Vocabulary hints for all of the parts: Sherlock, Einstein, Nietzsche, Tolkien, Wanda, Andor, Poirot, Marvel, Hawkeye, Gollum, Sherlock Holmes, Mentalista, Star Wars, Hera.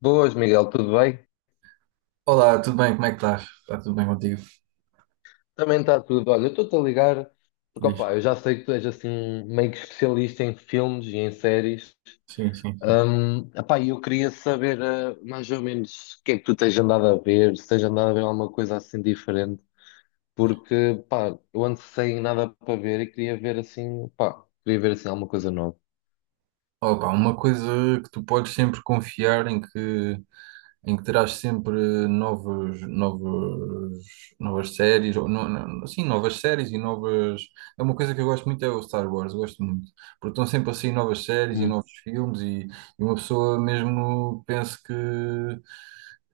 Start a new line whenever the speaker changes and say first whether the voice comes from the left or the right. left: Boas, Miguel, tudo bem?
right: Olá, tudo bem? Como é que estás? Está tudo bem contigo?
left: Também está tudo. Olha, eu estou-te a ligar porque,
right: Diz.
left: opá, eu já sei que tu és assim meio que especialista em filmes e em séries.
right: Sim, sim, sim.
left: E eu queria saber mais ou menos o que é que tu tens andado a ver, se tens andado a ver alguma coisa assim diferente, porque, pá, eu ando sem nada para ver e queria ver assim, pá, queria ver assim alguma coisa nova.
right: Opa, uma coisa que tu podes sempre confiar em que terás sempre novos, novos, novas séries, ou sim, novas séries e novas. É uma coisa que eu gosto muito, é o Star Wars, eu gosto muito, porque estão sempre a sair novas séries e
left: Hum.
right: novos filmes e uma pessoa mesmo pensa que,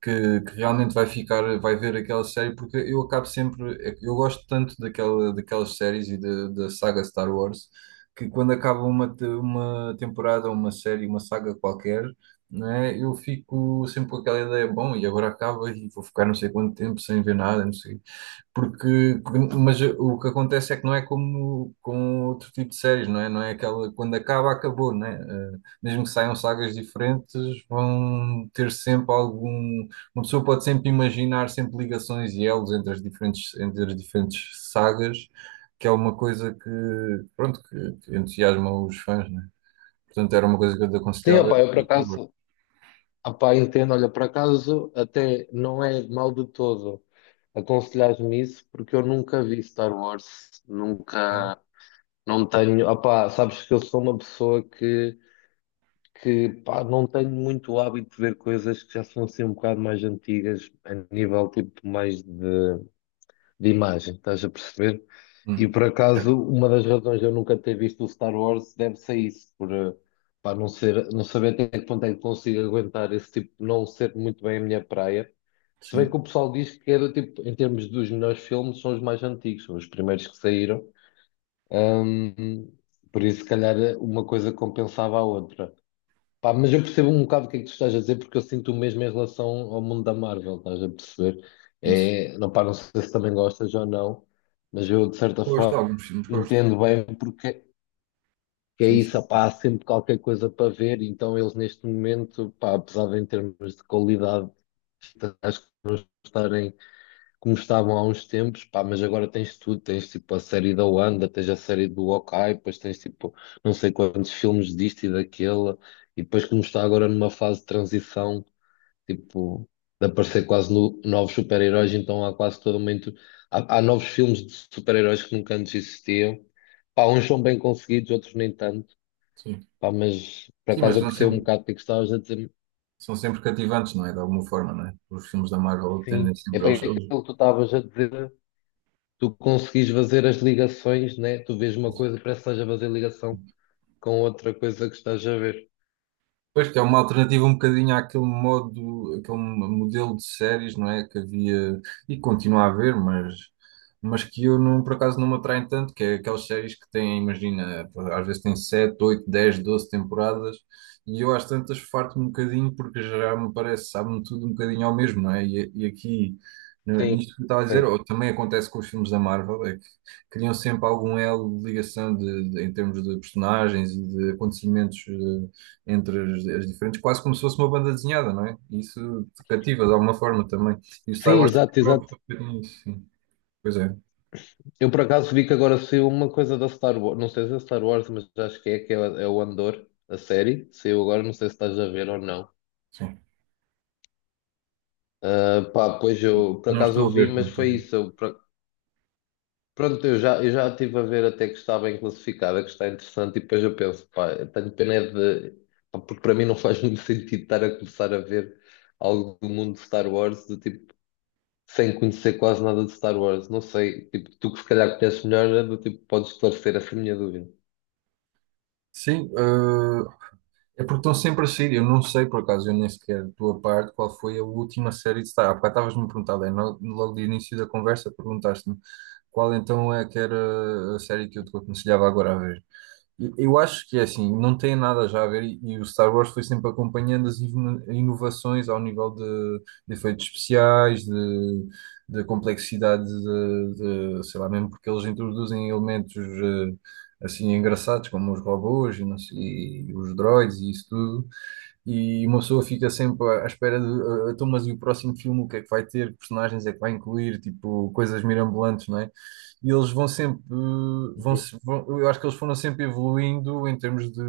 right: que, que realmente vai ficar, vai ver aquela série, porque eu acabo sempre, eu gosto tanto daquelas séries e da saga Star Wars que quando acaba uma, uma temporada, uma série, uma saga qualquer, né, eu fico sempre com aquela ideia, bom, e agora acaba e vou ficar não sei quanto tempo sem ver nada, não sei. Mas o que acontece é que não é como com outro tipo de séries, não é? Não é aquela, quando acaba, acabou, não é? Mesmo que saiam sagas diferentes, vão ter sempre algum. Uma pessoa pode sempre imaginar sempre ligações e elos entre as diferentes sagas, que é uma coisa que, pronto, que entusiasma os fãs, não é? Portanto, era uma coisa que eu te
left: Sim,
right: aconselhava. Era
left: opá, eu por
right: este favor.
left: acaso. Ah, pá, entendo, olha, por acaso até não é mal de todo aconselhar-me isso, porque eu nunca vi Star Wars,
right: Ah,
left: nunca, não tenho, ah, pá, sabes que eu sou uma pessoa que pá, não tenho muito hábito de ver coisas que já são assim um bocado mais antigas, a nível tipo mais de imagem, estás a perceber? E
right: hum,
left: por
right: certo.
left: acaso, uma das razões de eu nunca ter visto o Star Wars deve-se a isso, por, pá, não ser, não saber até que ponto é que consigo aguentar esse tipo, não ser muito bem a minha praia. Se bem
right: Sim,
left: que o pessoal diz que é do tipo, em termos dos melhores filmes, são os mais antigos, são os primeiros que saíram. Ahm, por isso, se calhar, uma coisa compensava a outra. Pá, mas eu percebo um bocado o que é que tu estás a dizer, porque eu sinto o mesmo em relação ao mundo da Marvel, estás a perceber?
right: isso.
left: É, não, pá, não sei se também gostas ou não, mas eu, de certa
right: Gosto de
left: forma,
right: alguns filmes, gosto.
left: entendo bem porque que é
right: Sim, sim,
left: isso, pá, há sempre qualquer coisa para ver, então eles, neste momento, pá, apesar de em termos de qualidade, acho que estarem como estavam há uns tempos, pá, mas agora tens tudo, tens tipo a série da Wanda, tens a série do Hawkeye, depois tens tipo não sei quantos filmes disto e daquele, e depois como está agora numa fase de transição, tipo, de aparecer quase no- novos super-heróis, então há quase todo momento, há novos filmes de super-heróis que nunca antes existiam, pá, uns são bem conseguidos, outros nem tanto,
right: sim.
left: pá, mas por
right: Sim, mas
left: acaso eu
right: não
left: percebo um
right: sempre.
left: bocado o que é que estavas a dizer,
right: São sempre cativantes, não é? De alguma forma, não é? Os filmes da Marvel
left: sim,
right: tendem
left: é
right: sempre,
left: bem
right: eles,
left: aquilo
right: eles
left: que tu estavas a dizer, tu conseguis fazer as ligações, né? Tu vês uma coisa, parece que estás a fazer ligação com outra coisa que estás a ver.
right: Pois que é uma alternativa um bocadinho àquele modo, aquele modelo de séries, não é? Que havia e continua a haver, mas que eu não, por acaso não me atraem tanto, que é aquelas séries que têm, imagina, às vezes têm 7 8 10 12 temporadas e eu às tantas farto-me um bocadinho porque já me parece, sabe-me tudo um bocadinho ao mesmo, não é? E aqui,
left: Sim,
right: nisto que eu estava a dizer,
left: sim.
right: ou também acontece com os filmes da Marvel, é que criam sempre algum elo de ligação em termos de personagens e de acontecimentos. Entre as diferentes, quase como se fosse uma banda desenhada, não é? E isso te cativa de alguma forma também. E o Star
left: Sim,
right: Wars também
left: exato,
right: acaba por
left: exato.
right: ter feito nisso, sim. Pois é,
left: Eu por acaso vi que agora saiu uma coisa da Star Wars, não sei se é Star Wars, mas acho que é, é o Andor, a série. Saiu agora, não sei se estás a ver ou não.
right: sim.
left: Ah, pá, pois eu, por
right: Não
left: acaso
right: estou
left: eu
right: a
left: vi,
right: ver.
left: mas foi isso. Eu, por- pronto, eu já estive a ver até que está bem classificada, que está interessante, e depois eu penso, pá, eu tenho pena é de. Pá, porque para mim não faz muito sentido estar a começar a ver algo do mundo de Star Wars, do tipo, sem conhecer quase nada de Star Wars. Não sei, tipo, tu que se calhar conheces melhor, é do tipo, podes esclarecer essa minha dúvida.
right: Sim, é porque estão sempre a sair. Eu não sei, por acaso, eu nem sequer, da tua parte, qual foi a última série de Star Wars. Há bocado estavas-me a perguntar, Lé, logo de início da conversa, perguntaste-me qual então é que era a série que eu te aconselhava agora a ver. Eu acho que é assim, não tem nada já a ver, e o Star Wars foi sempre acompanhando as inovações ao nível de efeitos especiais, de complexidade, sei lá, mesmo porque eles introduzem elementos assim engraçados, como os robôs e, não sei- e os droids e isso tudo, e uma pessoa fica sempre à espera de ah, ah, então, mas e o próximo filme, o que é que vai ter, que personagens é que vai incluir, tipo, coisas mirabolantes, não é? E eles vão sempre, eh, vão,
left: Uhum.
right: se- vão- eu acho que eles foram sempre evoluindo em termos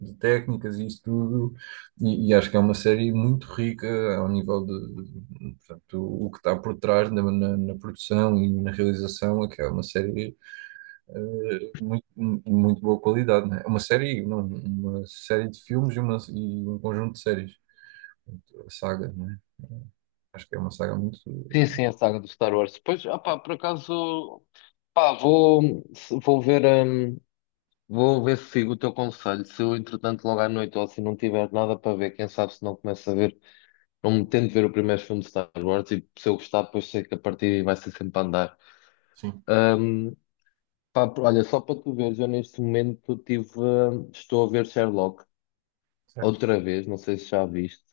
right: de técnicas e isso tudo, e acho que é uma série muito rica ao nível portanto, o que está por trás na produção e na realização, é que é uma série muito, muito boa qualidade, né? É uma série, não, uma série de filmes e, uma, e um conjunto de séries. Portanto, a saga, né? Acho que é uma saga muito.
left: Sim, sim, a saga do Star Wars. Pois, ah pá, por acaso, pá, vou, se- vou ver se sigo o teu conselho. Se eu, entretanto, logo à noite ou se não tiver nada para ver, quem sabe se não começo a ver. Não tento ver o primeiro filme de Star Wars e se eu gostar, depois sei que a partir daí vai ser sempre a andar.
right: Sim,
left: Ahm, Pá, olha, só para tu veres, eu neste momento tive, ah, estou a ver Sherlock
right: certo.
left: outra vez, não sei se já viste.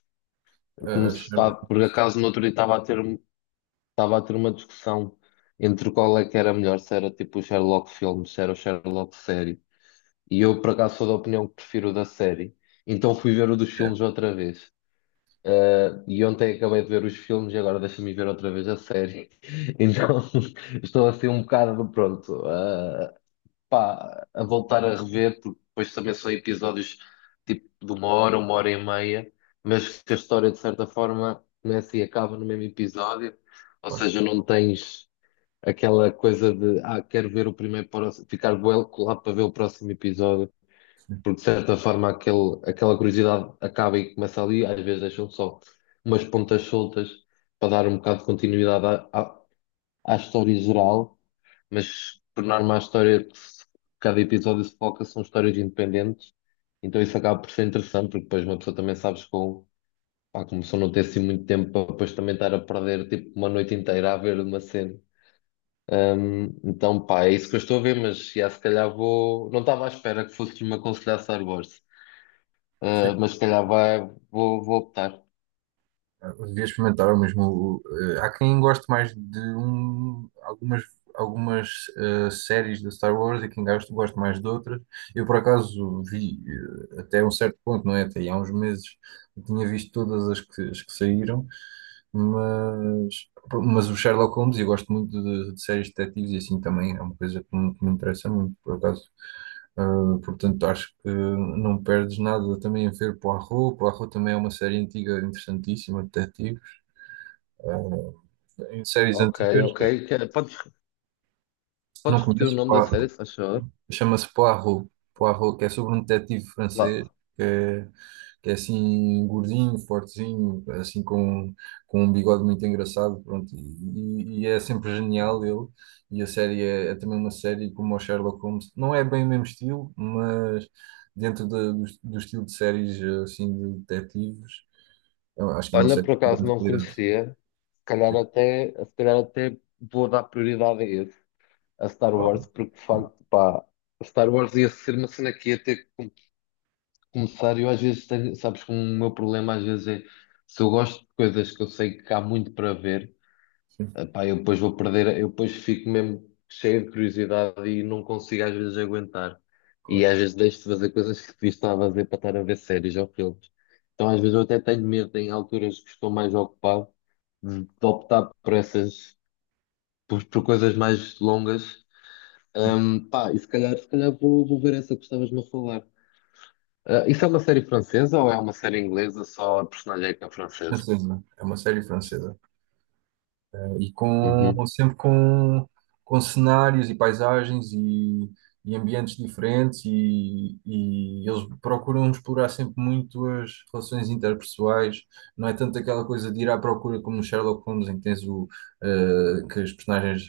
left: Eu
right: Eh,
left: comecei, pá,
right: Sherlock,
left: por acaso no outro dia estava a ter, um, estava a ter uma discussão entre qual é que era melhor, se era tipo o Sherlock filme, se era o Sherlock série. E eu por acaso sou da opinião que prefiro o da série. Então fui ver o dos
right: é,
left: filmes outra vez. E ontem acabei de ver os filmes e agora deixa-me ver outra vez a série. Então estou assim um bocado pronto, pá, a voltar a rever, porque depois também são episódios tipo de uma hora e meia, mas que a história de certa forma começa e acaba no mesmo episódio, ou
right: claro,
left: seja, não tens aquela coisa de ah, quero ver o primeiro para o- ficar bué colado para ver o próximo episódio
right: sim.
left: porque de certa forma aquele, aquela curiosidade acaba e começa ali, às vezes deixam só umas pontas soltas para dar um bocado de continuidade à história geral, mas por norma a história que se- cada episódio se foca são histórias independentes, então isso acaba por ser interessante, porque depois uma pessoa também sabes com, pá, como só não ter assim muito tempo para depois também estar a perder tipo uma noite inteira a ver uma cena. Então, pá, é isso que eu estou a ver, mas já, se calhar vou. Não estava à espera que fosses me aconselhar Star Wars.
right: Sim.
left: Mas se calhar vai, vou optar.
right: Devia experimentar o mesmo. Há quem goste mais de um, algumas séries da Star Wars e quem gosta, gosta mais de outras. Eu, por acaso, vi até um certo ponto, não é? Até aí há uns meses eu tinha visto todas as que saíram, mas, mas o Sherlock Holmes, eu gosto muito de séries de detetives e assim também é uma coisa que me interessa muito, por acaso. Portanto, acho que não perdes nada também a ver Poirot. Poirot também é uma série antiga interessantíssima, de detetives. Uh, Em séries
left: Ok,
right: antigas,
left: ok. Que- podes, podes
right: não
left: repetir o
right: conheces,
left: nome da série, se faz favor?
right: chama-se Poirot. Poirot, que é sobre um detetive francês,
left: Lá.
right: que é, que é assim gordinho, fortezinho, assim com um bigode muito engraçado, pronto, e é sempre genial ele. E a série é, é também uma série como o Sherlock Holmes, não é bem o mesmo estilo, mas dentro do estilo de séries assim de detetives, eu acho que é uma
left: Olha,
right: série
left: por
right: de
left: acaso
right: grande
left: não
right: qualidade.
left: conhecia. Se calhar até, se calhar até vou dar prioridade a esse, a Star
right: Claro.
left: Wars, porque de facto, pá, Star Wars ia ser uma cena que ia ter que começar. Eu às vezes tenho, sabes que o meu problema às vezes é se eu gosto de coisas que eu sei que há muito para ver.
right: Sim,
left: Epá, eu depois vou perder, eu depois fico mesmo cheio de curiosidade e não consigo às vezes aguentar. E
right: claro.
left: às vezes deixo de fazer coisas que devia estar a fazer para estar a ver séries ou filmes. Então às vezes eu até tenho medo, em alturas que estou mais ocupado, de optar por essas, por coisas mais longas. Pá, e se calhar, se calhar vou, vou ver essa que estavas-me a falar. Ah, isso é uma série francesa ou é uma série inglesa? Só a personagem é que é francesa?
right: Francesa, é uma série francesa. E com
left: Uhum.
right: sempre com cenários e paisagens e ambientes diferentes e eles procuram explorar sempre muito as relações interpessoais. Não é tanto aquela coisa de ir à procura como no Sherlock Holmes, em que tens o que as personagens.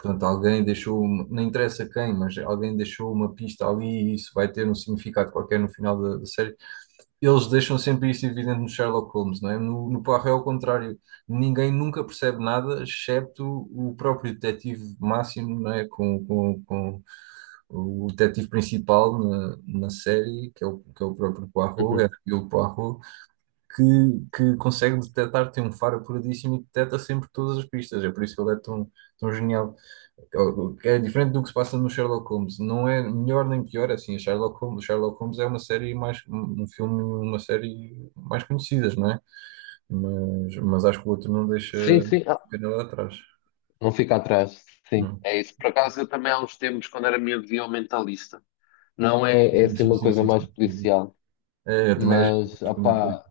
right: Portanto, alguém deixou, não interessa quem, mas alguém deixou uma pista ali e isso vai ter um significado qualquer no final da série. Eles deixam sempre isso evidente no Sherlock Holmes, não é? No Poirot é o contrário. Ninguém nunca percebe nada, excepto o próprio detetive máximo, não é? Com o detetive principal na série, que é que é o próprio Poirot,
left: Uhum.
right: é o Poirot, que, que consegue detectar, tem um faro apuradíssimo e detecta sempre todas as pistas. É por isso que ele é tão, tão genial. É diferente do que se passa no Sherlock Holmes. Não é melhor nem pior, é assim, a Sherlock Holmes, o Sherlock Holmes é uma série mais, um filme, uma série mais conhecidas, não é? Mas acho que o outro não deixa
left: Sim, sim.
right: ficar nada atrás,
left: Não fica atrás, sim.
right: não.
left: É isso. Por acaso, eu também há uns tempos, quando era miúdo, via o Mentalista. Não é, é
right: Sim,
left: assim
right: sim,
left: uma
right: sim,
left: coisa
right: sim,
left: mais
right: sim.
left: policial,
right: É,
left: mas,
right: eu também fui.
left: opá,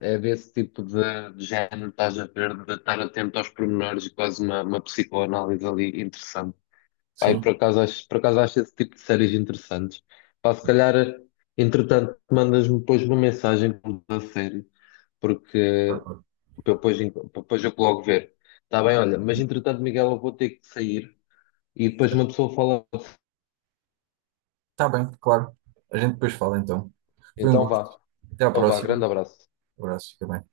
left: é desse tipo de género, estás a ver, de estar atento aos pormenores e quase uma psicoanálise ali interessante. Pá, e
right: Sim,
left: por acaso acho esse tipo de séries interessantes. Pá, se calhar, entretanto, mandas-me depois uma mensagem da série, porque
right: claro, claro.
left: para eu depois, enco- para depois eu logo ver. Está bem, olha, mas entretanto, Miguel, eu vou ter que sair e depois uma pessoa fala,
right: Está bem, claro. A gente depois fala então. Foi um
left: então
right: gosto.
left: vá,
right: Até à
left: então vá,
right: próxima.
left: grande abraço.
right: Um abraço, fica bem.